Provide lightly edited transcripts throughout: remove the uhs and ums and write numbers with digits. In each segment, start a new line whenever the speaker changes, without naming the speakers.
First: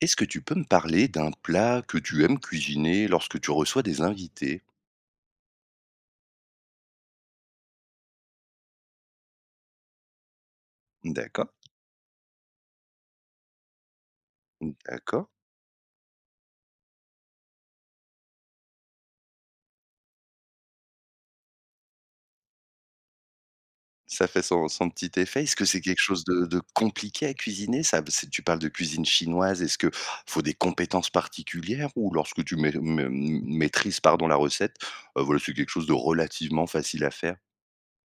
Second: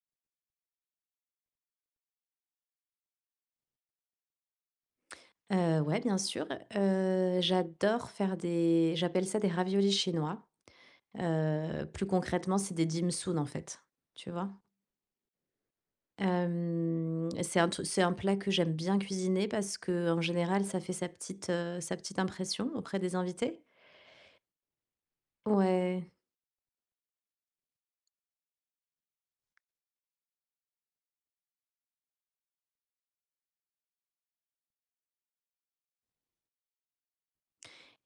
Est-ce que tu peux me parler d'un plat que tu aimes cuisiner lorsque tu reçois des invités?
Ouais, bien sûr. J'adore faire des j'appelle ça des raviolis chinois.
D'accord.
Plus concrètement, c'est des dim-sum, en fait, tu vois?
D'accord,
Hem, c'est un tru C'est un plat que j'aime bien cuisiner parce que en général, ça fait sa petite impression auprès des invités.
ça fait son petit effet. Est-ce que c'est quelque
Ouais.
chose de compliqué à cuisiner? Ça c'est, tu parles de cuisine chinoise, est-ce que faut des compétences particulières ou lorsque tu mai mai maîtrises, pardon, la recette, voilà, c'est quelque chose de relativement facile à faire?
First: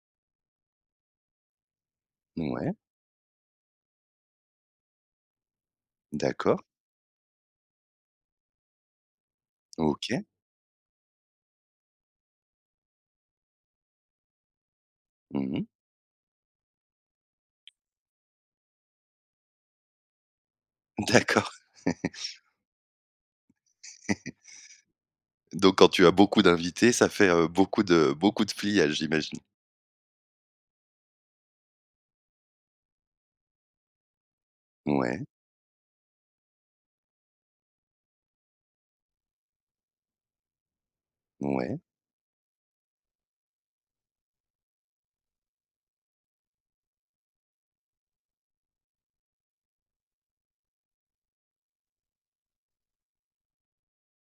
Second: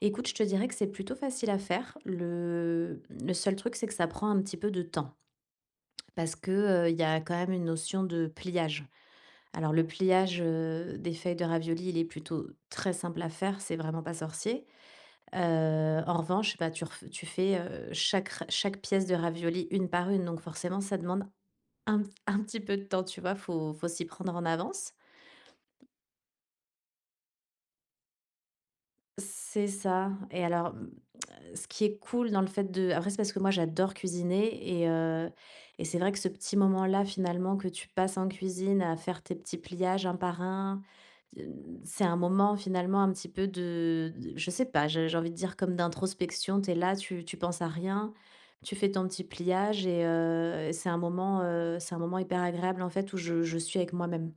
Écoute, je te dirais que c'est plutôt facile à faire.
Ouais,
Le seul truc, c'est que ça prend un petit peu de temps parce que,
d'accord,
il y a quand même une notion de pliage. Alors le
OK.
pliage, des feuilles de ravioli, il est plutôt très simple à faire, c'est vraiment pas sorcier.
Mmh.
En revanche, bah, tu fais, chaque pièce de ravioli une par une, donc forcément ça demande
D'accord.
un un petit peu de temps, tu vois? Faut s'y prendre en avance.
Donc quand tu as beaucoup d'invités, ça fait, beaucoup de pliage, j'imagine?
C'est ça. Et alors ce qui est cool dans le fait de après, c'est parce que moi, j'adore cuisiner
Ouais,
et c'est vrai que ce petit moment-là, finalement, que tu passes en cuisine à faire tes petits pliages un par un, hem,
ouais.
c'est un moment, finalement, un petit peu de je sais pas, j'ai envie de dire comme d'introspection. T'es là, tu penses à rien, tu fais ton petit pliage et c'est un moment hyper agréable, en fait, où je suis avec moi-même.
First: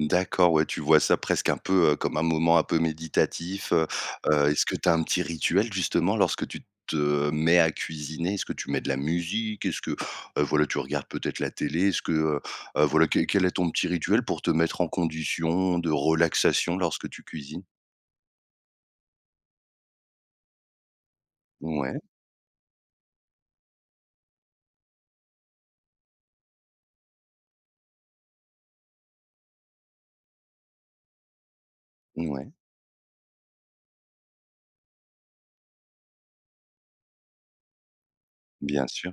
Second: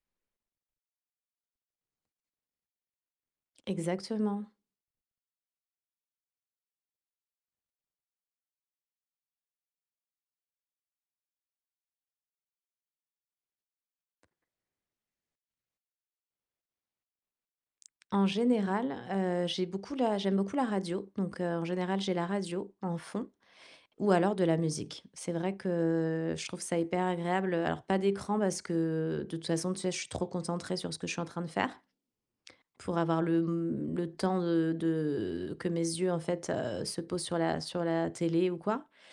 D'accord, ouais, tu vois ça presque un peu, comme un moment un peu méditatif. Heu
Exactement.
Est-ce que tu as un petit rituel justement lorsque tu te mets à cuisiner? Est-ce que tu mets de la musique? Est-ce que, voilà, tu regardes peut-être la télé? Voilà, quel est ton petit rituel pour te mettre en condition de relaxation lorsque tu cuisines?
En général, j'aime beaucoup la radio, donc en
Ouais,
général, j'ai la radio en fond. Ou alors de la musique. C'est vrai que je trouve ça hyper agréable. Alors pas d'écran parce que de toute façon, tu sais, je suis trop concentrée sur ce que je suis en train de faire
ouais,
pour avoir le temps que mes yeux en fait se posent sur sur la télé ou
bien
quoi.
sûr.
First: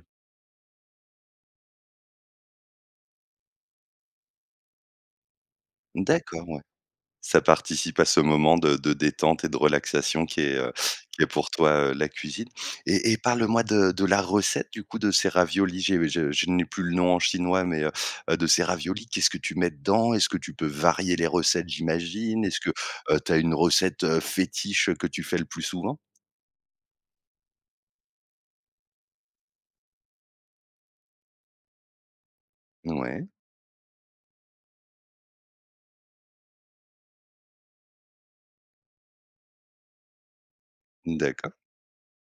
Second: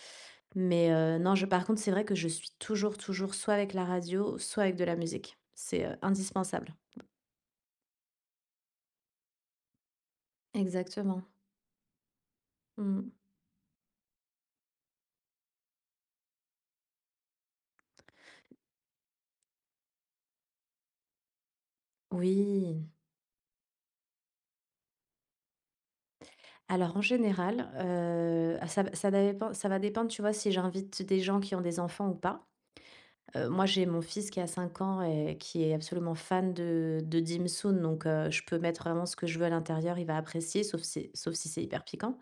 Mais non, je, par contre, c'est vrai que je suis toujours, toujours soit avec la radio, soit avec de la musique. C'est
D'accord, ouais.
indispensable.
Ça participe à ce moment de détente et de relaxation qui est
Exactement.
pour toi, la cuisine.
Mm.
Et parle-moi de la recette du coup de ces raviolis. J'ai je n'ai plus le nom en chinois, mais de ces raviolis, qu'est-ce que tu mets dedans? Est-ce que tu peux varier les recettes, j'imagine? Est-ce que,
Oui.
tu as une recette, fétiche que tu fais le plus souvent?
Alors en général, ah, ça va dépendre, tu vois, si j'invite des gens qui ont des enfants ou pas.
Ouais,
Moi, j'ai mon fils qui a 5 ans et qui est absolument fan de dim sum, donc je peux mettre vraiment ce que je veux à l'intérieur, il va apprécier, sauf si
d'accord,
c'est hyper piquant.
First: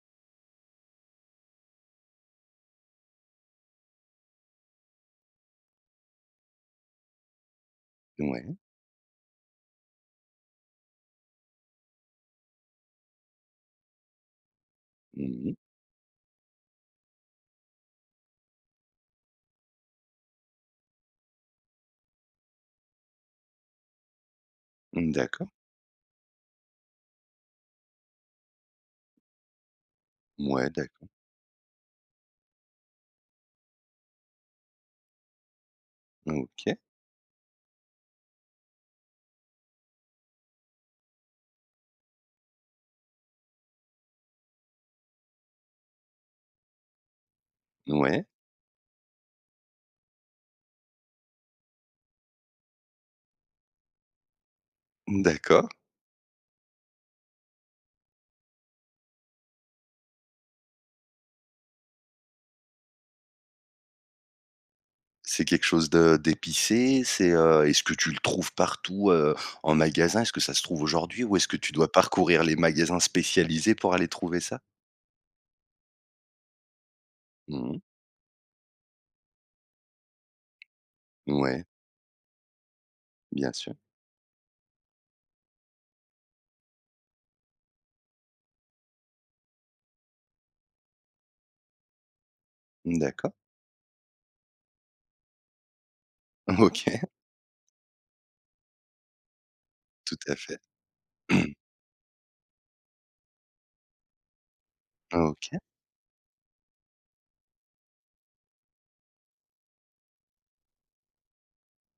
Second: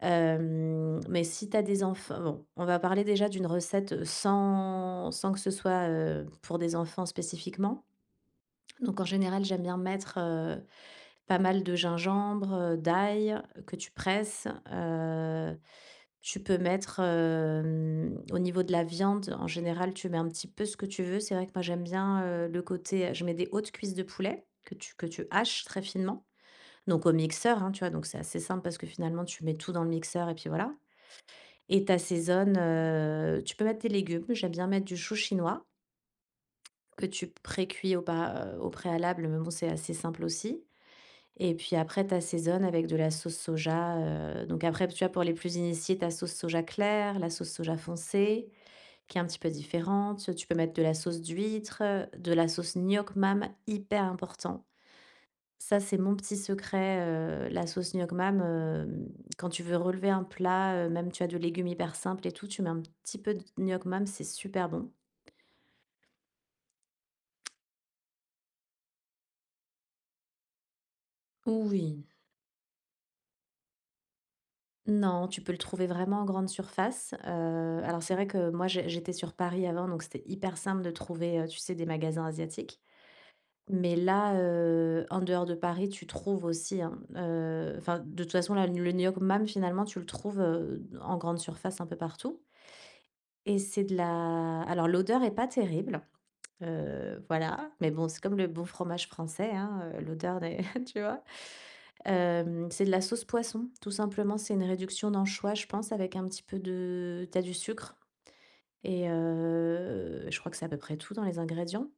Mais si tu as des enfants bon, on va parler déjà d'une recette, sans que ce soit, pour des enfants spécifiquement.
ouais.
Donc en général, j'aime bien mettre, pas mal de gingembre, d'ail, que tu presses,
Mmh.
tu peux mettre, au niveau de la viande, en général, tu mets un petit peu ce que tu veux. C'est vrai que moi, j'aime bien, le côté, je mets des hautes cuisses de poulet que tu
D'accord,
haches très finement, donc au mixeur, hein, tu vois? Donc c'est assez simple parce que finalement, tu mets tout dans le mixeur et puis
ouais,
voilà.
d'accord.
Et tu assaisonnes, tu peux mettre des légumes. J'aime bien mettre du chou chinois
OK,
que tu précuis au préalable, mais bon, c'est assez simple aussi. Et puis après, tu assaisonnes avec de la sauce soja. Donc après, tu vois, pour les plus initiés, ta sauce soja claire, la sauce soja
ouais,
foncée, qui est un petit peu différente. Tu peux mettre de la sauce d'huître, de la sauce gnoc mam, hyper important.
d'accord.
Ça, c'est mon petit secret, la sauce gnoc mam, quand tu veux relever un plat, même, tu as de légumes hyper simples et tout, tu mets un petit peu de gnoc mam, c'est super bon.
C'est quelque chose de d'épicé? C'est, est-ce que tu le trouves partout, en magasin? Est-ce que ça se trouve aujourd'hui ou est-ce que tu dois
Oui.
parcourir les magasins spécialisés pour aller trouver ça?
Non, tu peux le trouver vraiment en grande surface.
Mmh.
Alors c'est vrai que moi j'étais sur Paris avant, donc c'était hyper simple de trouver, tu
Ouais,
sais, des magasins asiatiques.
bien sûr.
Mais là, en dehors de Paris, tu trouves aussi, hein, enfin, de toute façon, là, le New York Mam, finalement, tu le trouves, en grande surface un peu partout
D'accord.
et c'est de la alors l'odeur est pas terrible.
OK,
Voilà, mais bon, c'est comme le bon fromage français, hein,
tout à
l'odeur des
fait.
tu vois? C'est de la sauce poisson, tout simplement. C'est une réduction d'anchois,
OK.
je pense, avec un petit peu de t'as du sucre et je crois que c'est à peu près tout dans les ingrédients.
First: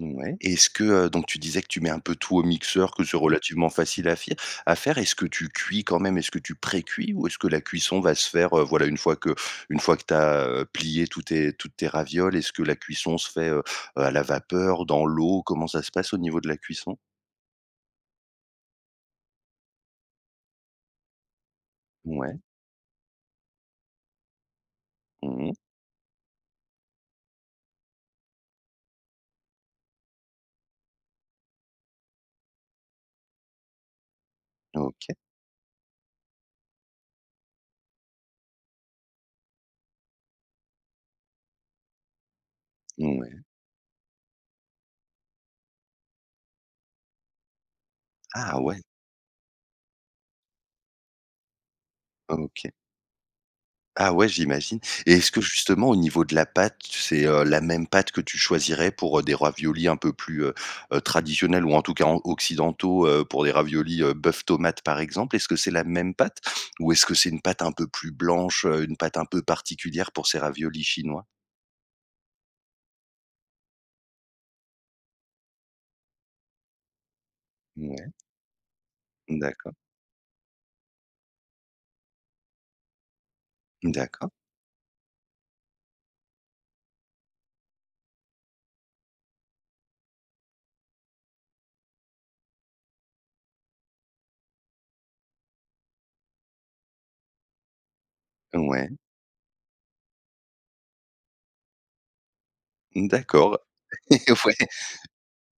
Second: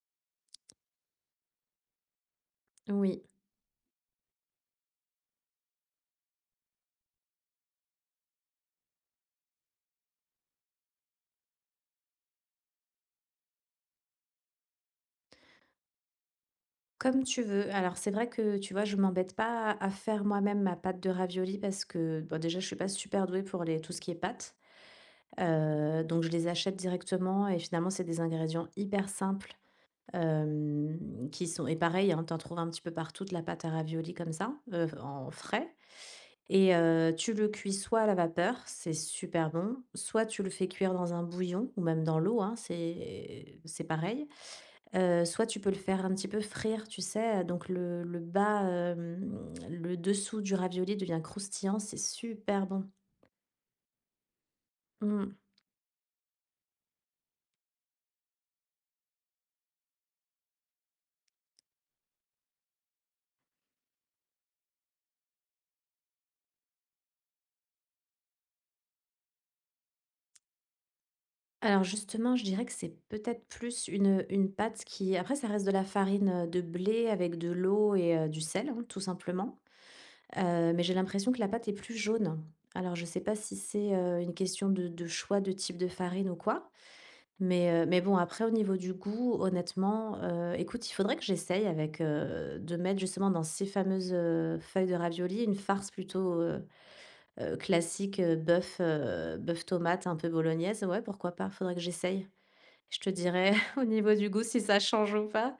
Ouais. Est-ce que, donc tu disais que tu mets un peu tout au mixeur, que c'est
Oui,
relativement facile à fire à faire. Est-ce que tu cuis quand même? Est-ce que tu pré-cuis ou est-ce que la cuisson va se faire, voilà, une fois que tu as plié tous tes toutes tes ravioles, est-ce que la cuisson se fait, à la vapeur, dans l'eau? Comment ça se passe au niveau de la cuisson?
comme tu veux. Alors c'est vrai que, tu vois, je m'embête pas à faire moi-même ma pâte de raviolis parce que,
Ouais.
bah, déjà, je suis pas super douée pour les tout ce qui est pâte,
Mmh.
donc je les achète directement et finalement, c'est des ingrédients hyper simples qui sont et pareil, hein, tu trouves un petit peu partout de la pâte à ravioli comme ça,
OK.
en frais et tu le cuis soit à la vapeur, c'est super bon, soit tu le fais cuire dans un bouillon ou même dans l'eau, hein,
Ouais.
c'est pareil. Soit tu peux le faire un petit peu frire, tu sais? Donc le
Ah
bas,
ouais!
le dessous du ravioli devient croustillant, c'est super
OK.
bon.
Ah ouais, j'imagine. Et est-ce
Mmh.
que justement au niveau de la pâte, c'est, la même pâte que tu choisirais pour, des raviolis un peu plus, traditionnels ou en tout cas en occidentaux, pour des raviolis, bœuf tomate par exemple? Est-ce que c'est la même pâte ou est-ce que c'est une pâte un peu plus blanche, une pâte un peu particulière pour ces raviolis chinois?
Alors justement, je dirais que c'est peut-être plus une pâte qui... Après, ça reste de la farine de blé avec de l'eau
Ouais,
et du sel, hein, tout simplement.
d'accord,
Mais j'ai l'impression que la pâte est plus jaune. Alors, je sais pas si c'est
d'accord,
une question de choix de type de farine ou quoi. Mais bon, après, au niveau du goût, honnêtement, écoute, il faudrait que j'essaye avec de mettre justement dans ces fameuses feuilles de ravioli une farce plutôt classique,
ouais,
bœuf tomate, un peu bolognaise. Ouais, pourquoi pas, faudrait que j'essaye. Je te dirais
d'accord.
au niveau du goût
Ouais.
si ça change ou pas?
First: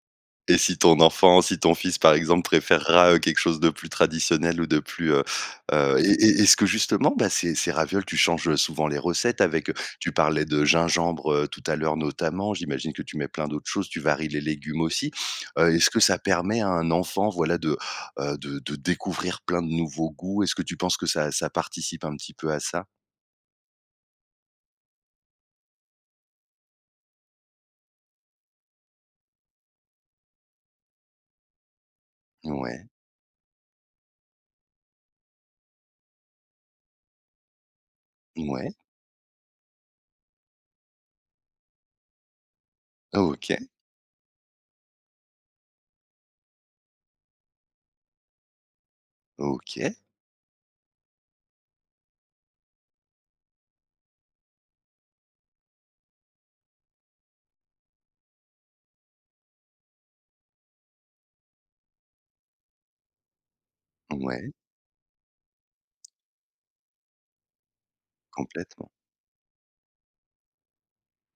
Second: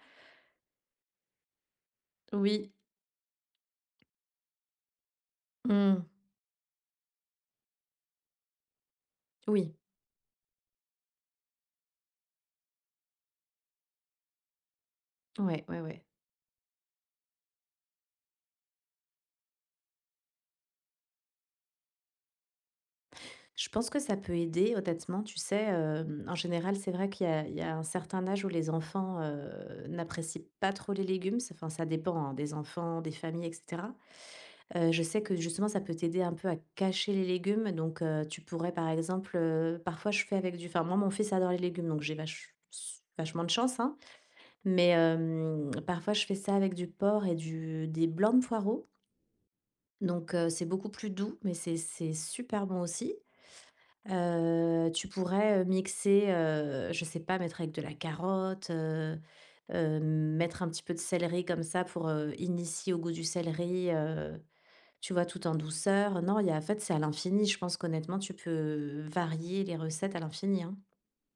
Et si ton enfant, si ton fils, par exemple,
Oui.
préférera, quelque chose de plus traditionnel ou de plus,
Mmh.
et est-ce que justement, bah, ces ravioles, tu changes souvent les recettes avec,
Oui.
tu parlais de gingembre, tout à l'heure notamment, j'imagine que tu mets plein d'autres choses, tu varies les légumes aussi.
Ouais, ouais,
Est-ce que
ouais.
ça permet à un enfant, voilà, de, de découvrir plein de nouveaux goûts? Est-ce que tu penses que ça participe un petit peu à ça?
Je pense que ça peut aider honnêtement, tu sais, en général, c'est vrai qu'il y a un certain âge où les enfants, n'apprécient pas trop les légumes. C'est Enfin, ça dépend, hein, des
Ouais,
enfants, des familles et cetera. Je sais que justement ça peut t'aider un peu à cacher les légumes donc tu
ouais,
pourrais par exemple, parfois je fais avec du enfin moi mon fils adore les légumes donc j'ai vachement de
OK,
chance, hein. Mais parfois je fais ça avec du porc et du des blancs de poireaux,
OK,
donc c'est beaucoup plus doux, mais c'est super bon aussi. Tu pourrais, mixer, je sais pas, mettre avec de la carotte, mettre un petit peu de céleri comme ça pour, initier au goût du céleri,
ouais,
tu vois, tout en douceur. Non, il y a en fait, c'est à l'infini. Je pense qu'honnêtement, tu
complètement.
peux varier les recettes à l'infini, hein.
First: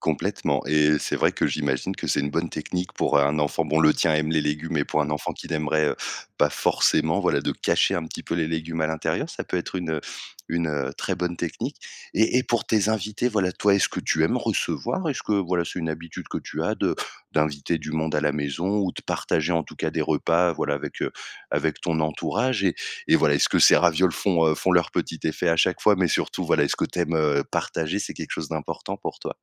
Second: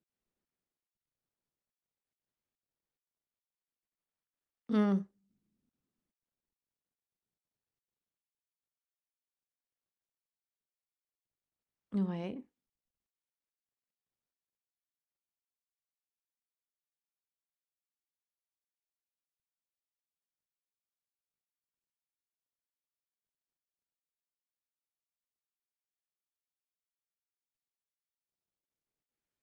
Complètement, et c'est vrai que j'imagine que c'est une bonne technique pour un enfant. Bon, le tien aime les légumes, mais
Mmh,
pour un enfant qui n'aimerait, pas forcément, voilà, de cacher un petit peu les légumes à l'intérieur, ça peut être une, une très bonne technique. Et
ouais.
pour tes invités, voilà, toi, est-ce que tu aimes recevoir? Est-ce que, voilà, c'est une habitude que tu as de d'inviter du monde à la maison ou de partager, en tout cas, des repas, voilà, avec, avec ton entourage? Et voilà, est-ce que ces ravioles font, font leur petit effet à chaque fois? Mais surtout, voilà, est-ce que t'aimes aimes, partager? C'est quelque chose d'important pour toi?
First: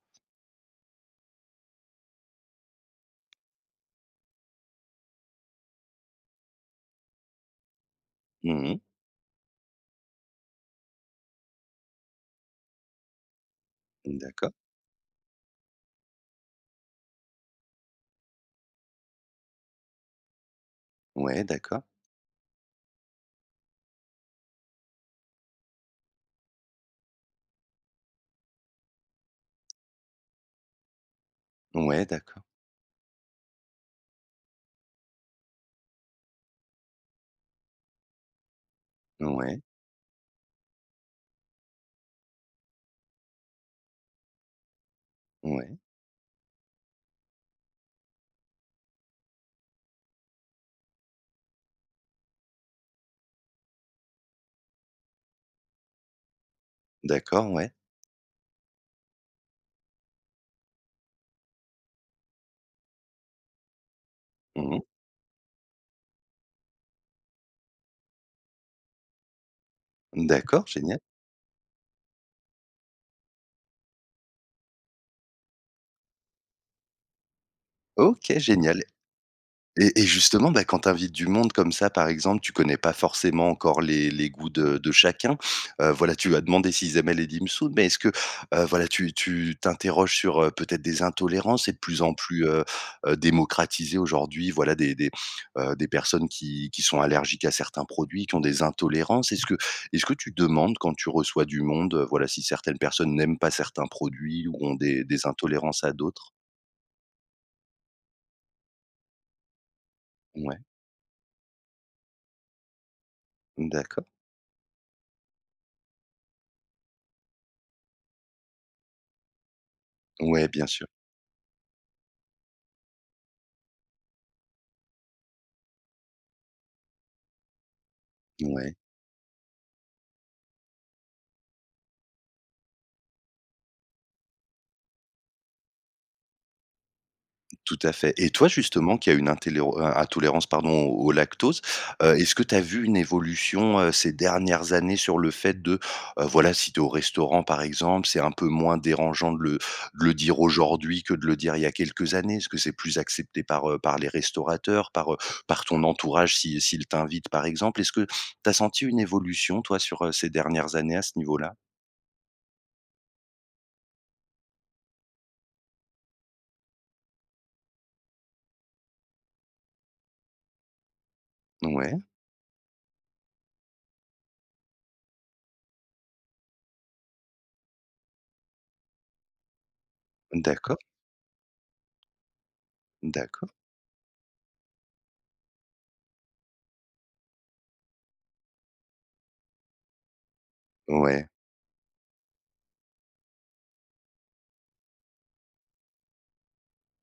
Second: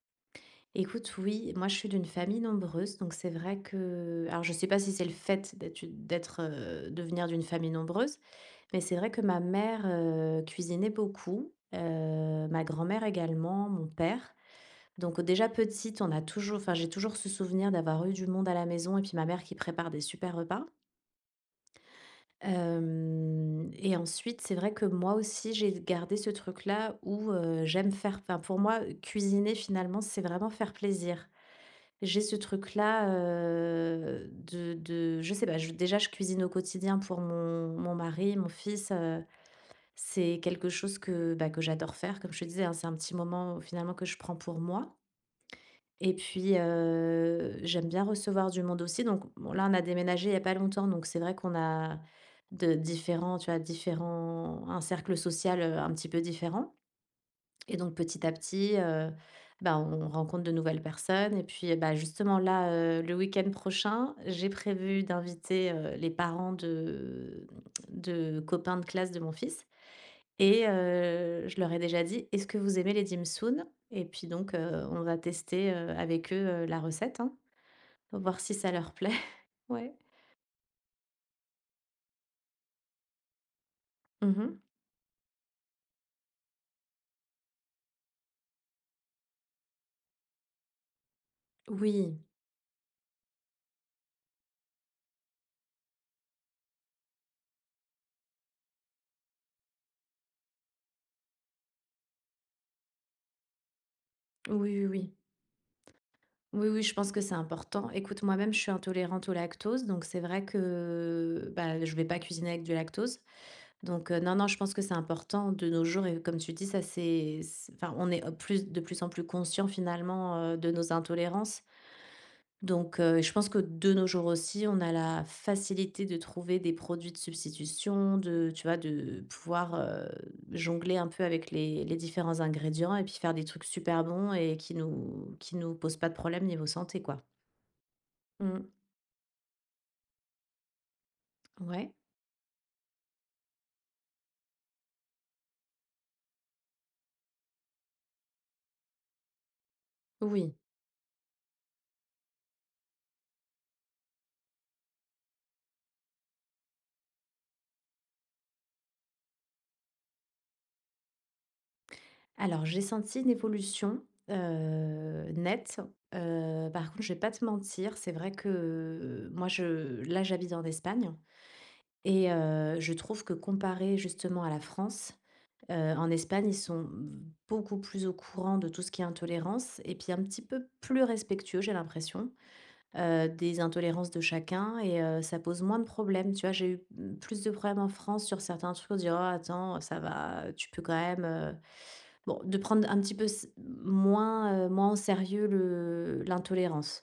Écoute, oui, moi je suis d'une famille nombreuse, donc c'est vrai que, alors je sais pas si c'est le fait d'être, de venir d'une famille nombreuse,
Mmh.
mais c'est vrai que ma mère cuisinait beaucoup, ma grand-mère également, mon père.
D'accord.
Donc déjà petite, enfin j'ai toujours ce souvenir d'avoir eu du monde à la maison et puis ma mère qui prépare des super repas.
Ouais, d'accord.
Et ensuite, c'est vrai que moi aussi j'ai gardé ce truc-là où enfin pour moi cuisiner finalement c'est vraiment faire plaisir.
Ouais,
J'ai ce
d'accord.
truc-là, de je sais pas, je déjà je cuisine au quotidien pour mon mari, mon fils,
Ouais,
c'est quelque chose que, bah, que j'adore faire comme je te disais, hein, c'est un petit moment finalement que je prends pour moi
ouais.
et puis, j'aime bien recevoir du monde aussi. Donc bon là, on a déménagé il y a pas longtemps donc c'est vrai qu'on a de différents tu vois, différents un cercle social, un petit peu différent.
D'accord, ouais.
Et donc petit à petit, bah, on rencontre de nouvelles personnes et puis, bah, justement là, le week-end prochain, j'ai
Mmh.
prévu d'inviter, les parents de copains de classe de mon fils
D'accord,
et
génial.
je leur ai déjà dit: «Est-ce que vous aimez les dim sum?» Et puis donc, on va tester, avec eux, la recette, hein,
OK,
voir si ça
génial.
leur plaît.
Et
Ouais.
justement, bah, quand tu invites du monde comme ça, par exemple, tu connais pas forcément encore les goûts
Mmh.
de chacun. Voilà, tu vas demander s'ils aimaient les dim sum, mais est-ce que, voilà, tu t'interroges sur, peut-être des intolérances et de plus en
Oui.
plus, démocratisées aujourd'hui, voilà, des des personnes qui sont allergiques à certains produits, qui ont des intolérances. Est-ce que tu demandes quand tu reçois du monde, voilà, si certaines personnes n'aiment pas certains produits ou
Oui,
ont
oui,
des
oui.
des intolérances à d'autres?
Oui, oui, je pense que c'est important. Écoute, moi-même, je suis intolérante au lactose, donc c'est vrai
Ouais,
que bah, je vais pas cuisiner avec du lactose.
d'accord.
Donc non, non, je pense que c'est important de nos jours. Et comme tu dis, enfin, on est plus de plus en plus conscient finalement
Ouais, bien
de
sûr.
nos intolérances. Je pense que de nos jours aussi, on a la facilité de trouver des produits de substitution, de, tu
Ouais.
vois, de pouvoir jongler un peu avec les différents ingrédients et puis faire des trucs super bons et qui nous posent pas de problème niveau santé, quoi.
Tout à fait. Et toi
Mmh.
justement qui a une intolérance, pardon, au lactose,
Ouais,
est-ce que tu as vu une évolution, ces dernières années sur le fait de, voilà si tu es au restaurant par exemple, c'est un peu moins dérangeant de le dire
oui.
aujourd'hui que de le dire il y a quelques années? Est-ce que c'est plus accepté par, par les restaurateurs, par, par ton entourage si s'ils t'invitent par exemple? Est-ce que tu as senti une évolution toi sur, ces dernières années à ce niveau-là?
Alors j'ai senti une évolution, nette. Par contre, je vais pas te mentir, c'est vrai que moi je là j'habite en Espagne
Ouais,
et je trouve que comparé justement à la France, en Espagne, ils sont beaucoup plus au courant de tout ce qui est intolérance et puis un petit peu
d'accord,
plus respectueux, j'ai l'impression.
d'accord.
Des intolérances de chacun et ça pose moins de problèmes, tu vois? J'ai eu, mmh, plus de problèmes en France sur certains trucs, dire: «Oh attends, ça va, tu peux quand même,»
Ouais,
bon, de prendre un petit peu s moins, moins au sérieux le l'intolérance.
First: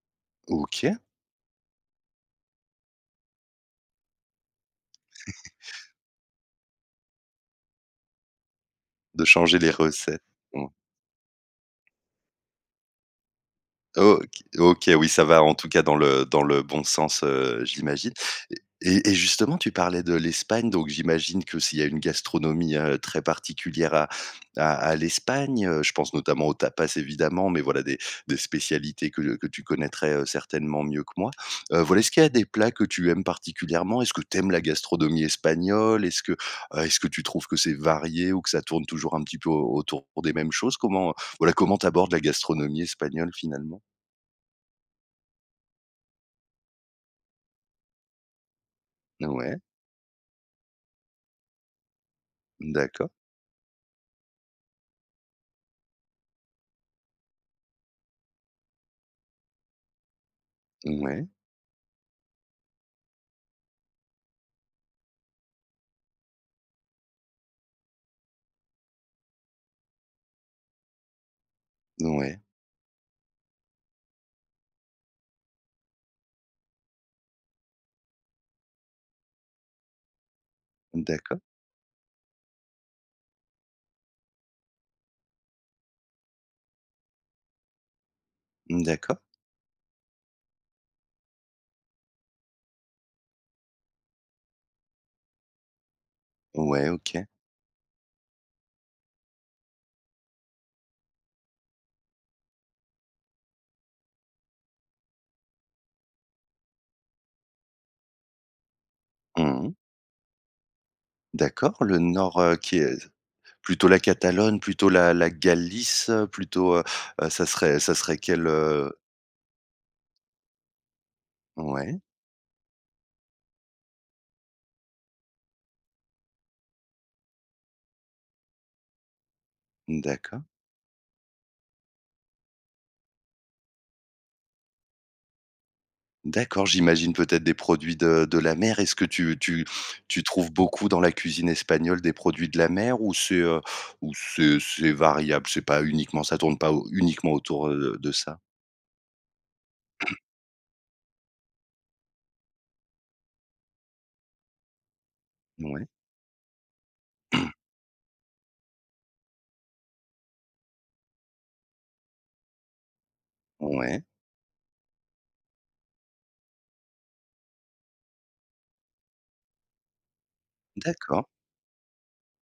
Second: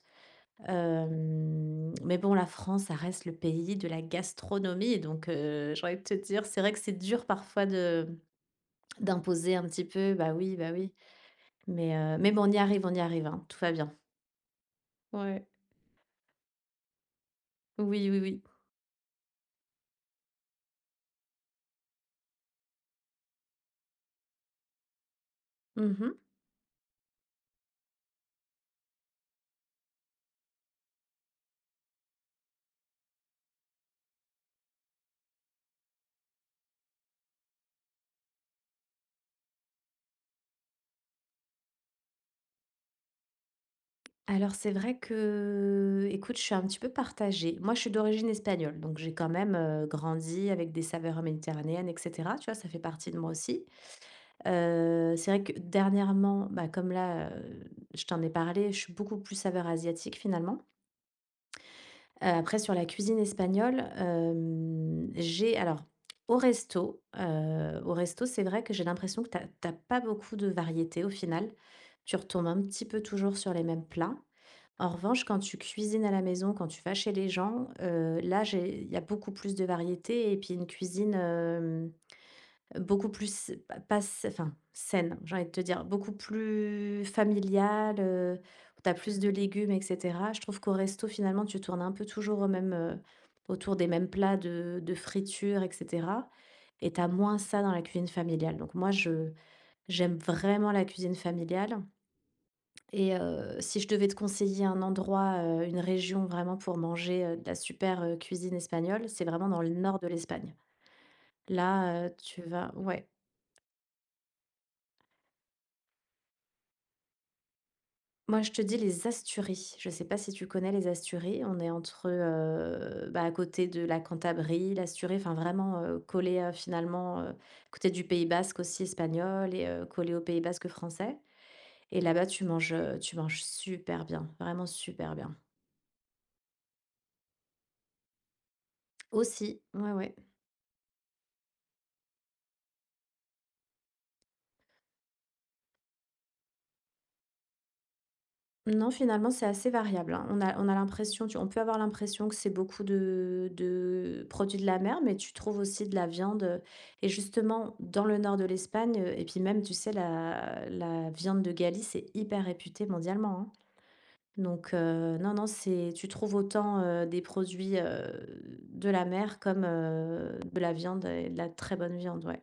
OK,
Mais bon, la France, ça reste le pays de la gastronomie donc j'ai envie de te dire, c'est vrai que c'est dur parfois de
de
d'imposer
changer
un
les
petit peu.
recettes. Ouais.
Bah oui, mais bon, on y arrive, hein, tout va bien.
OK. OK, oui, ça va
Ouais.
en tout cas dans le bon sens,
Oui,
j'imagine.
oui, oui.
Et justement, tu parlais de l'Espagne, donc j'imagine que s'il y a une gastronomie, très particulière à l'Espagne, je pense
Mmh.
notamment aux tapas évidemment, mais voilà des spécialités que tu connaîtrais, certainement mieux que moi. Voilà, est-ce qu'il y a des plats que tu aimes particulièrement? Est-ce que tu aimes la gastronomie espagnole? Est-ce que tu trouves que c'est varié ou que ça tourne toujours un petit peu au autour des mêmes choses? Comment, voilà, comment t'abordes la gastronomie espagnole finalement?
Alors c'est vrai que, écoute, je suis un petit peu partagée. Moi, je suis d'origine espagnole, donc j'ai quand même
Ouais,
grandi avec des saveurs méditerranéennes, etc. Tu vois, ça fait
d'accord,
partie de moi aussi. C'est vrai que dernièrement, bah, comme là, je t'en ai parlé, je suis beaucoup plus saveur asiatique finalement.
ouais,
Après, sur la cuisine espagnole, j'ai... Alors, au resto, c'est vrai que j'ai l'impression que t'as pas beaucoup de variété au final. Tu
ouais,
retombes un petit peu toujours sur les mêmes plats. En revanche, quand tu cuisines à la maison, quand tu vas chez les gens, là, j'ai il y a beaucoup plus de variété et puis une cuisine,
d'accord,
beaucoup plus pas pas s enfin, saine, j'ai envie de te dire, beaucoup plus familiale, où tu as plus
d'accord,
de légumes et cetera. Je trouve qu'au resto, finalement, tu tournes un peu toujours au même, autour des mêmes plats de friture et cetera
ouais,
et tu as
OK.
moins ça dans la cuisine familiale. Donc moi, je j'aime vraiment la cuisine familiale. Et si je devais te conseiller un endroit, une région vraiment pour manger, de la super, cuisine espagnole, c'est vraiment dans le
Mmh.
nord de l'Espagne.
D'accord, le
Là,
nord,
tu vas
qui est
ouais.
plutôt la Catalogne, plutôt la Galice, plutôt, ça serait
Moi,
quel,
je te dis les Asturies. Je ne sais pas si tu connais les Asturies? On est
ouais,
entre, bah, à côté de la Cantabrie, l'Asturie, enfin vraiment, collé, finalement, côté du Pays basque aussi espagnol et collé au Pays
d'accord,
basque français. Et là-bas, tu manges super bien, vraiment super bien.
d'accord, j'imagine peut-être des produits de la mer. Est-ce que
Aussi, ouais, ouais.
tu trouves beaucoup dans la cuisine espagnole des produits de la mer ou c'est, ou c'est variable? C'est pas uniquement, ça tourne pas au uniquement autour, de ça?
Non, finalement, c'est assez variable, hein. On a l'impression tu on peut avoir l'impression que c'est beaucoup de produits de la mer, mais tu trouves
Ouais,
aussi de la viande, et justement, dans le nord de l'Espagne, et puis même, tu sais, la viande de Galice est hyper réputée mondialement, hein.
ouais,
Donc non, non, c'est tu trouves autant, des produits, de la mer comme, de la viande
d'accord.
et de la très bonne viande, ouais.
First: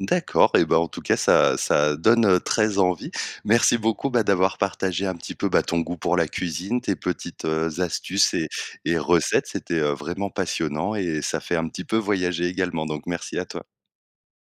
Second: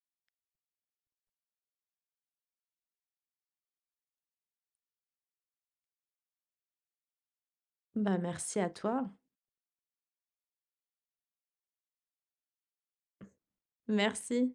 D'accord, et ben en tout cas ça donne, très envie. Merci beaucoup, bah, d'avoir partagé un petit peu, bah, ton goût pour la cuisine, tes petites,
Bah,
astuces et
merci à toi.
recettes. C'était, vraiment passionnant et ça fait un petit peu voyager également, donc merci à toi.
Merci.